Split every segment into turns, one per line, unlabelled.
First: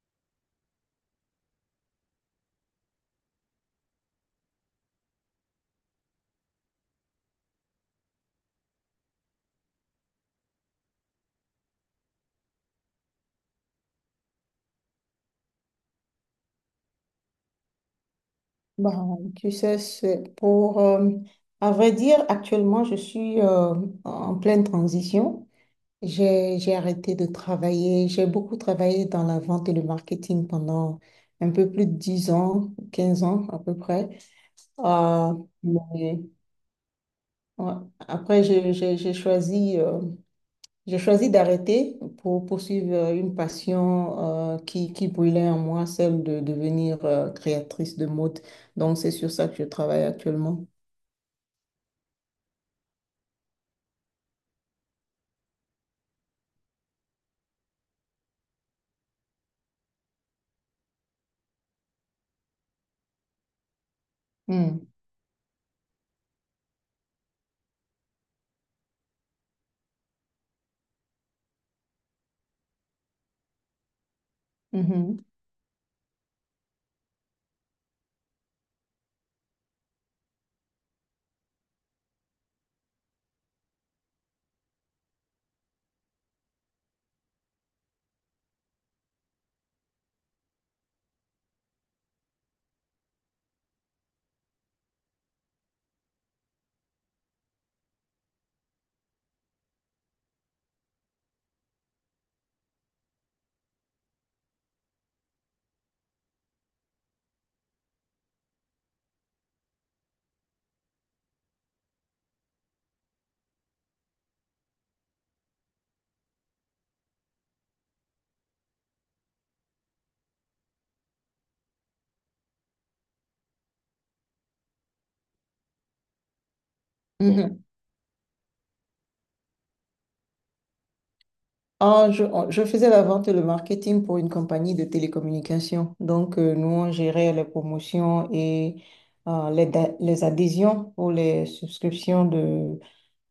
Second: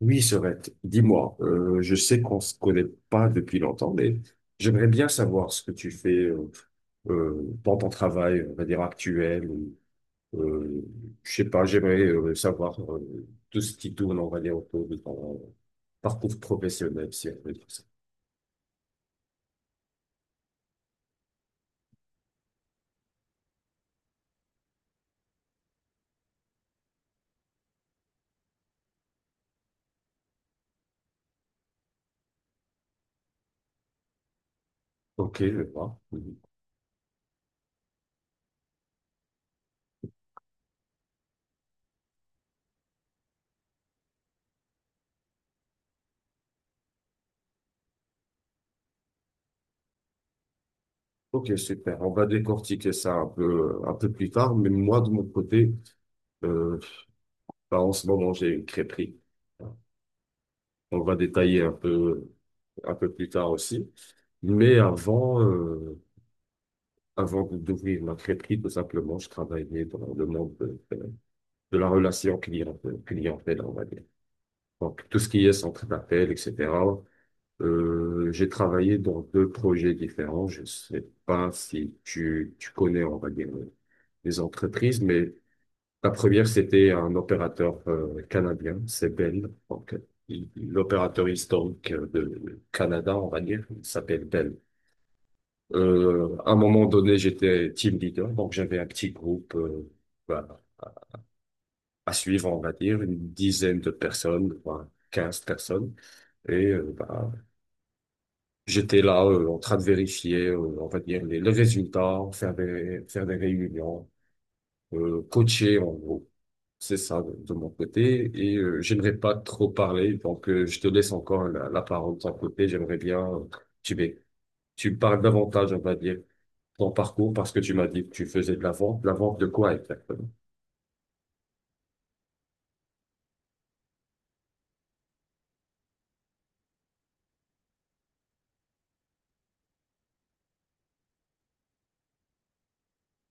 Oui, Sorette, dis-moi, je sais qu'on se connaît pas depuis longtemps, mais j'aimerais bien savoir ce que tu fais dans ton travail, on va dire actuel, ou euh, je sais pas, j'aimerais savoir tout ce qui tourne, on va dire, autour de ton parcours professionnel, si on peut dire ça.
Bah, Tu sais, c'est pour, à vrai dire, actuellement, je suis en pleine transition. J'ai arrêté de travailler. J'ai beaucoup travaillé dans la vente et le marketing pendant un peu plus de 10 ans, 15 ans à peu près. Euh,
Ok, je vois.
mais
Mhm.
ouais. Après, j'ai choisi d'arrêter pour poursuivre une passion qui brûlait en moi, celle de devenir créatrice de mode. Donc, c'est sur ça que je travaille actuellement.
Ok, super. On va décortiquer ça un peu plus tard, mais moi, de mon côté, euh, bah, en ce moment, j'ai une crêperie. On va détailler un peu. Un peu plus tard aussi. Mais
Hmm,
avant, avant d'ouvrir ma crêperie, tout simplement, je travaillais dans le monde de la relation client, clientèle, on va dire. Donc,
mhm,
tout ce qui est centre d'appel, etc. J'ai travaillé dans deux projets différents. Je sais pas si tu connais, on va dire, les entreprises, mais la première, c'était un opérateur canadien, c'est Bell. Donc, l'opérateur historique de Canada, on va dire, il s'appelle Bell. À un moment donné, j'étais team leader, donc j'avais un petit groupe bah, à suivre, on va dire, une dizaine de personnes, enfin, 15 personnes. Et euh, bah, J'étais là en train de vérifier, on va dire, les résultats, faire des réunions, coacher en gros. C'est ça de mon côté. Et j'aimerais pas trop parler, donc je te laisse encore la parole de ton côté. J'aimerais bien, tu, m'é- tu me parles davantage, on va dire. Ton parcours parce que
mhm.
tu m'as dit que tu faisais de la vente. La vente de quoi exactement?
Je faisais la vente et le marketing pour une compagnie de télécommunications. Donc, nous, on gérait les promotions et les, les adhésions pour les subscriptions de,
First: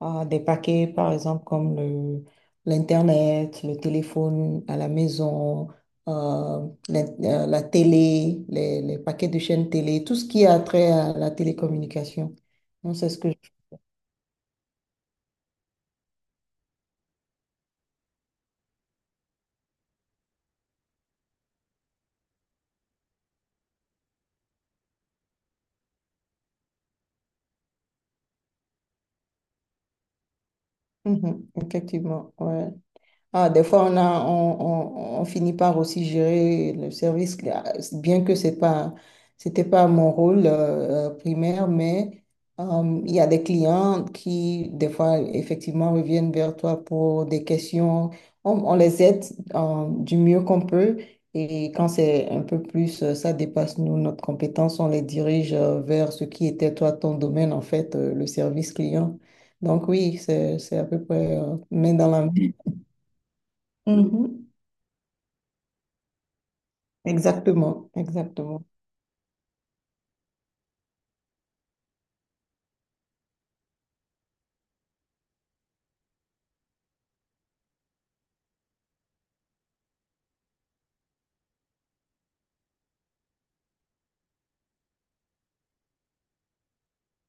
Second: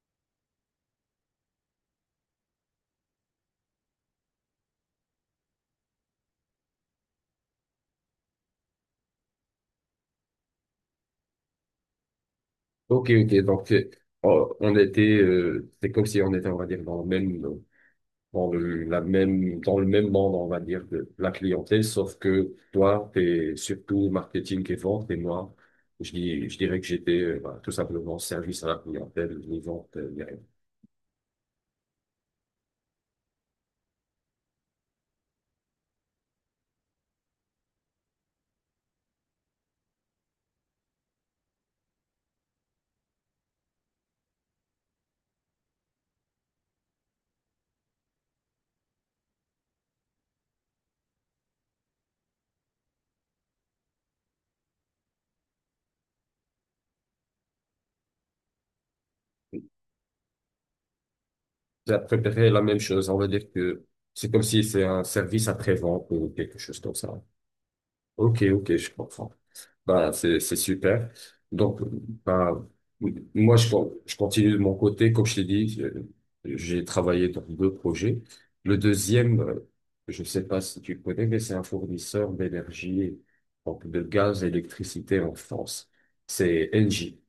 Des paquets, par exemple, comme l'Internet, le téléphone à la maison, la télé, les paquets de chaînes télé, tout ce qui a trait à la télécommunication. Non, c'est
Ok,
ce que je...
ok. Donc, oh, on était, c'est comme si on était, on va dire, dans le même, dans le même monde, on va dire, de la clientèle, sauf que toi, t'es surtout marketing et vente, et moi, je dirais que j'étais, bah, tout simplement service à la clientèle, ni vente, ni rien.
Mhm, effectivement, ouais. Ah, des fois, on a, on, on finit par aussi gérer le service. Ah, bien que c'était pas mon rôle primaire, mais il y a des clients qui, des fois, effectivement, reviennent vers toi pour des questions. On les aide du mieux qu'on peut. Et quand c'est un peu plus, ça dépasse nous, notre compétence, on les dirige vers ce qui était toi, ton domaine, en fait, le service client. Donc oui, c'est à peu près main
J'ai
dans la main.
préféré la même chose. On va dire que c'est comme
Mhm.
si c'est un service après-vente ou quelque chose comme ça.
Exactement,
Ok,
exactement.
ok, je comprends. Bah, c'est super. Donc, bah, moi, je continue de mon côté. Comme je t'ai dit, j'ai travaillé dans deux projets. Le deuxième, je sais pas si tu connais, mais c'est un fournisseur d'énergie, donc de gaz et d'électricité en France. C'est Engie.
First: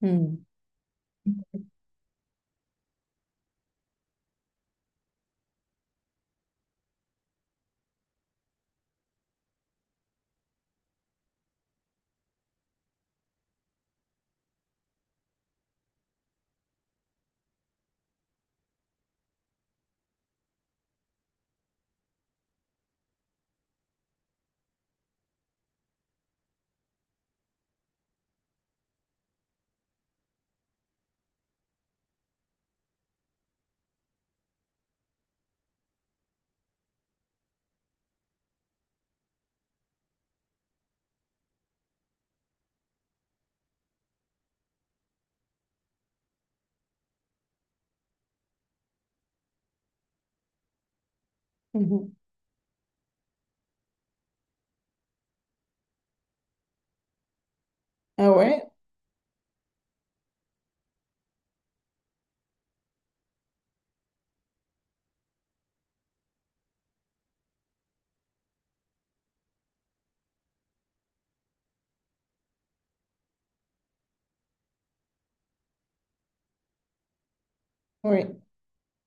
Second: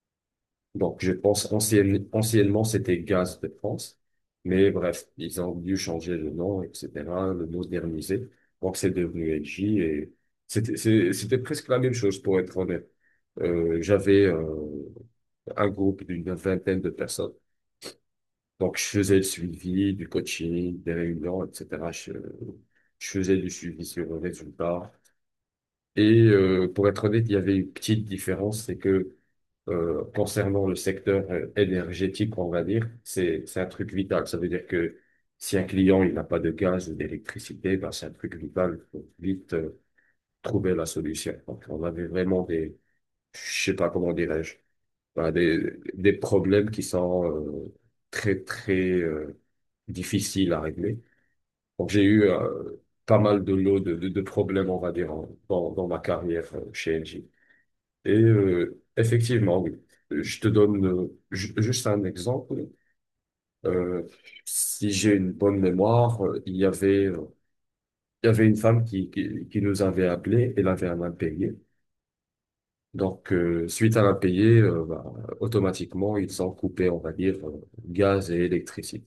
Hmm,
Donc, je pense anciennement, c'était Gaz de France. Mais bref, ils ont dû changer le nom, etc., le moderniser. Donc, c'est devenu LG et c'était, c'était presque la même chose, pour être honnête. J'avais un groupe d'une vingtaine de personnes. Donc, je faisais le suivi, du coaching, des réunions, etc. Je faisais du suivi sur le résultat. Et pour être honnête, il y avait une petite différence, c'est que concernant le secteur énergétique, on va dire, c'est un truc vital. Ça veut dire que si un client il n'a pas de gaz ou d'électricité, ben, c'est un truc vital. Il faut vite trouver la solution. Donc, on avait vraiment des, je sais pas comment dirais-je, ben, des problèmes qui sont très, très difficiles à régler. Donc, j'ai
mhm.
eu pas mal de lots de problèmes, on va dire, dans ma carrière chez Engie. Et
Ah ouais,
effectivement, oui. Je te donne juste un exemple. Euh, Si j'ai une bonne mémoire, il y avait une femme qui nous avait appelé, elle avait un impayé. Donc, suite à l'impayé, bah, automatiquement, ils ont coupé, on va dire, gaz
oui.
et électricité.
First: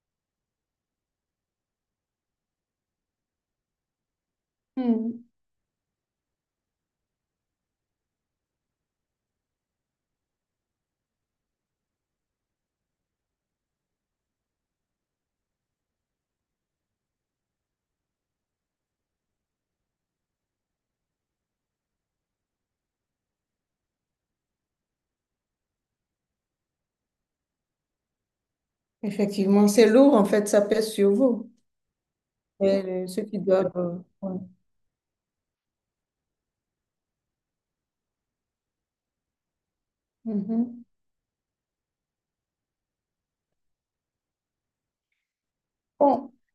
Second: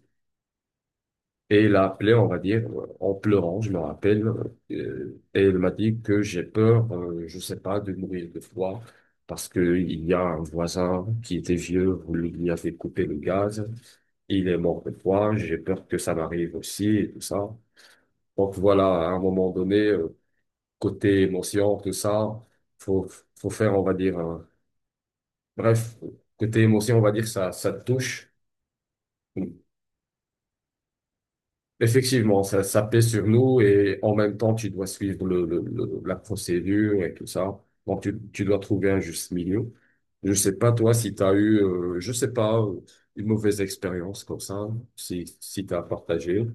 Et il a appelé, on va dire, en pleurant, je me rappelle,
Hmm.
et il m'a dit que j'ai peur, je sais pas, de mourir de froid, parce que il y a un voisin qui était vieux, vous lui avez coupé le gaz, il est mort de froid, j'ai peur que ça m'arrive aussi, et tout ça. Donc voilà, à un moment donné, côté émotion, tout ça, faut, faut faire, on va dire, bref, côté émotion, on va dire, ça te touche.
Effectivement, c'est lourd en fait, ça pèse sur vous.
Effectivement,
Et,
ça pèse
ceux
sur
qui
nous
doivent.
et en même
Ouais.
temps, tu dois suivre la procédure et tout ça. Donc, tu dois trouver un juste milieu. Je sais pas,
Mhm.
toi, si tu as eu, je sais pas, une mauvaise expérience comme ça, si tu as
Bon,
partagé.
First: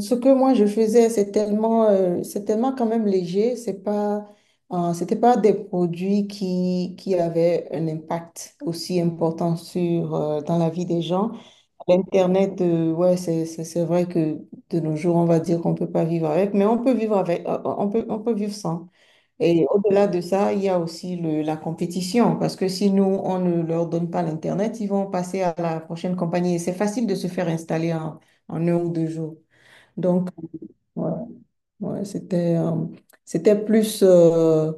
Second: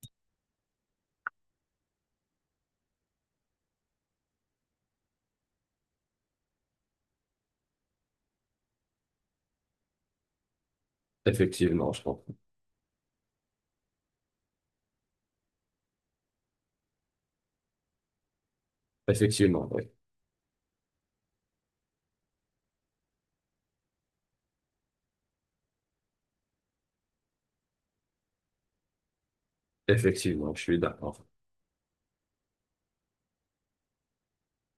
ce que moi je faisais, c'est tellement quand même léger. C'était pas des produits qui avaient un impact aussi important sur dans la vie des gens.
Effectivement, je comprends.
L'Internet, ouais, c'est vrai que de nos jours, on va dire qu'on peut pas vivre avec, mais on peut vivre avec, on peut vivre sans. Et
Effectivement, oui.
au-delà de ça, il y a aussi la compétition, parce que si nous, on ne leur donne pas l'Internet, ils vont passer à la prochaine compagnie. Et c'est facile de se faire installer en 1 ou 2 jours. Donc,
Effectivement, je suis
ouais,
d'accord.
ouais, c'était plus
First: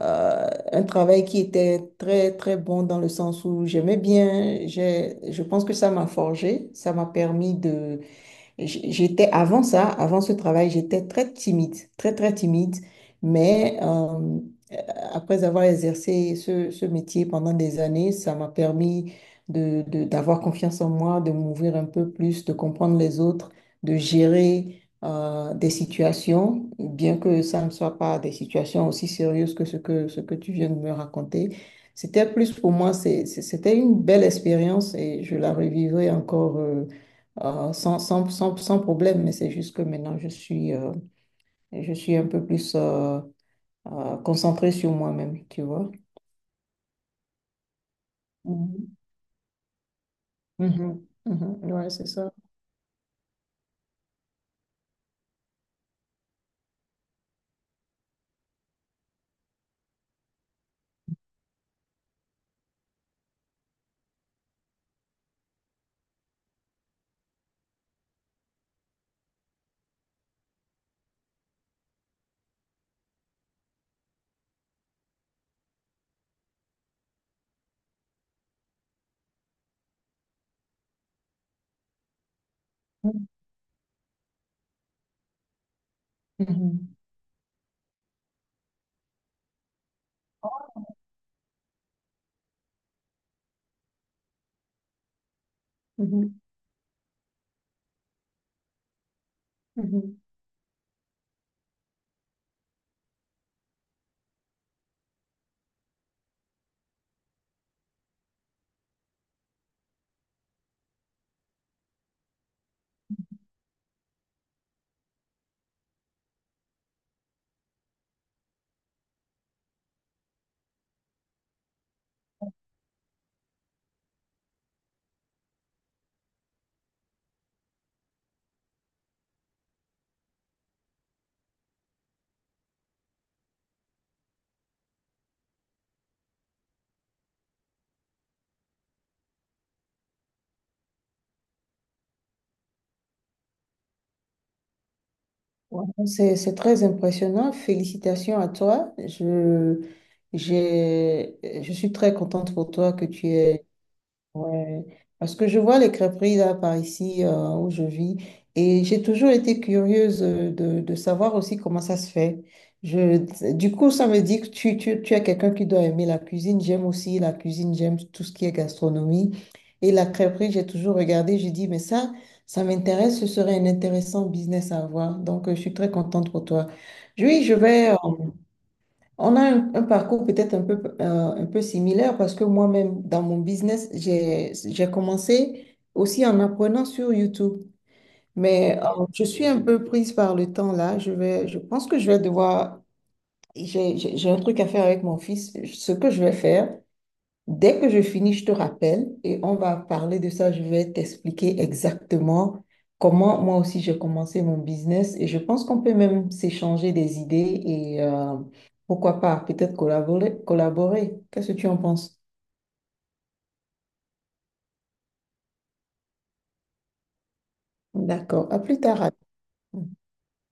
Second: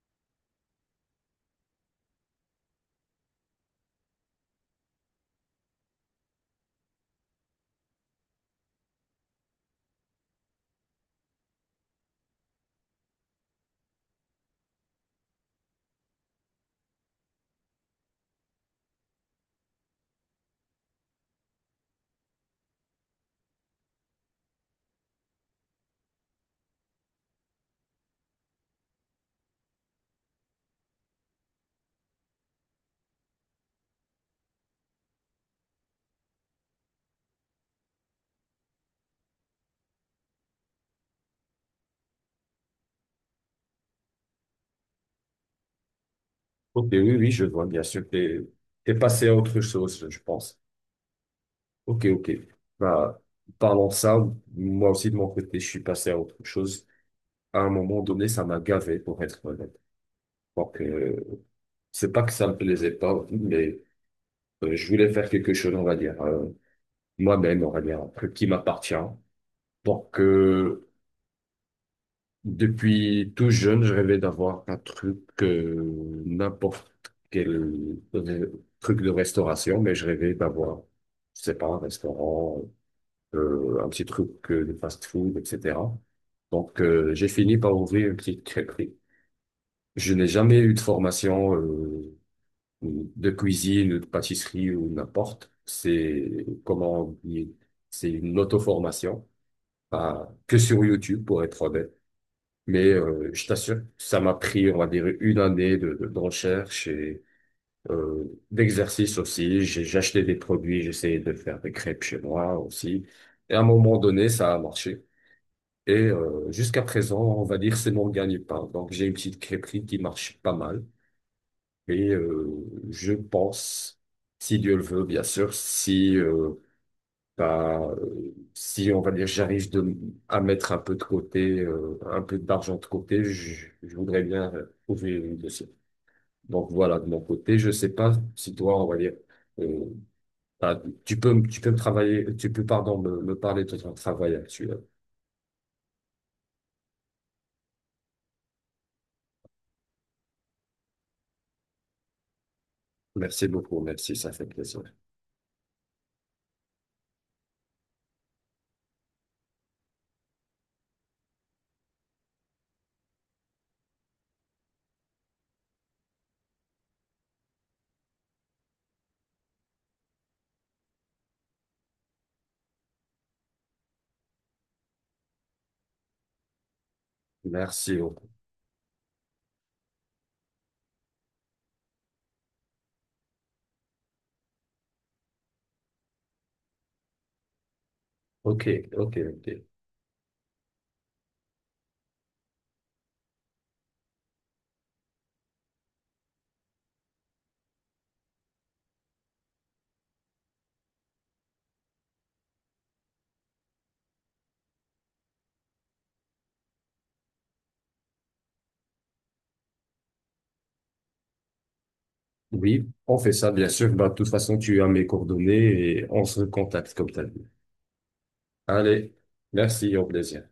euh, un travail qui était très, très bon dans le sens où j'aimais bien. Je pense que ça m'a forgé, ça m'a permis. J'étais avant ça, avant ce travail, j'étais très timide, très très timide, mais après avoir exercé ce, ce métier pendant des années, ça m'a permis d'avoir confiance en moi, de m'ouvrir un peu plus, de comprendre les autres, de gérer des situations, bien que ça ne soit pas des situations aussi sérieuses que ce que tu viens de me raconter. C'était plus pour moi, c'était une belle expérience et je la revivrai encore. Sans, sans, sans, sans problème, mais c'est juste que maintenant, je suis un peu plus concentrée sur moi-même, tu vois.
Ok, oui, oui, je vois, bien sûr. T'es
Mhm.
passé à autre chose, je pense.
Mhm. Mhm. Ouais,
Ok,
c'est
ok.
ça.
Bah, parlons de ça. Moi aussi, de mon côté, je suis passé à autre chose. À un moment donné, ça m'a gavé, pour être honnête. Donc, c'est pas que ça me plaisait pas, mais je voulais faire quelque chose, on va dire, moi-même, on va dire, un truc qui m'appartient. Donc, depuis tout jeune, je rêvais d'avoir un truc, n'importe quel re- truc de restauration, mais je rêvais d'avoir, je sais pas, un restaurant, un petit truc de fast-food, etc. Donc,
Mhm.
j'ai fini par ouvrir une petite crêperie. Je n'ai jamais eu de formation. Ou de cuisine ou de pâtisserie ou n'importe.
Mhm.
C'est comment oublier. C'est une auto-formation,
Mhm.
pas que sur YouTube pour être honnête. Mais je t'assure, ça m'a pris, on va dire, une année de recherche et euh, d'exercice aussi. J'ai acheté des produits, j'essayais de faire des crêpes chez moi aussi. Et à un moment donné, ça a marché. Et jusqu'à présent, on va dire, c'est mon gagne-pain. Donc j'ai une petite crêperie qui marche pas mal. Et je pense, si Dieu le veut, bien sûr, si on va dire à mettre un peu de côté, un peu d'argent de côté, je voudrais bien ouvrir une dossier. Donc voilà, de mon côté, je sais pas si toi, on va dire, euh, bah, tu peux me travailler, tu peux, pardon, me parler de ton travail actuel.
Ouais. C'est très impressionnant. Félicitations à toi. Je suis très contente pour toi que tu
Merci
aies...
beaucoup, merci, ça fait plaisir.
Ouais, parce que je vois les crêperies là par ici où je vis et j'ai toujours été curieuse de savoir aussi comment ça se fait. Je, du coup, ça me dit que tu es quelqu'un qui doit aimer la cuisine. J'aime aussi la cuisine, j'aime tout ce qui est gastronomie. Et la crêperie, j'ai toujours regardé, j'ai dit, mais ça m'intéresse, ce serait un intéressant business à avoir. Donc, je suis très contente pour toi. Oui, je vais, euh,
Merci beaucoup.
on a un parcours peut-être un peu similaire parce que moi-même, dans mon business, j'ai commencé aussi en apprenant sur YouTube.
Ok,
Mais
ok,
je suis un
ok.
peu prise par le temps là. Je pense que je vais devoir, j'ai un truc à faire avec mon fils. Ce que je vais faire, dès que je finis, je te rappelle et on va parler de ça. Je vais t'expliquer exactement comment moi aussi j'ai commencé mon business et je pense qu'on peut même s'échanger des idées et pourquoi pas peut-être collaborer, collaborer. Qu'est-ce que tu en penses?
Oui, on fait ça, bien sûr. Bah, de toute façon, tu as mes coordonnées et on se contacte comme t'as dit.
D'accord, à plus tard.
Allez, merci, au plaisir.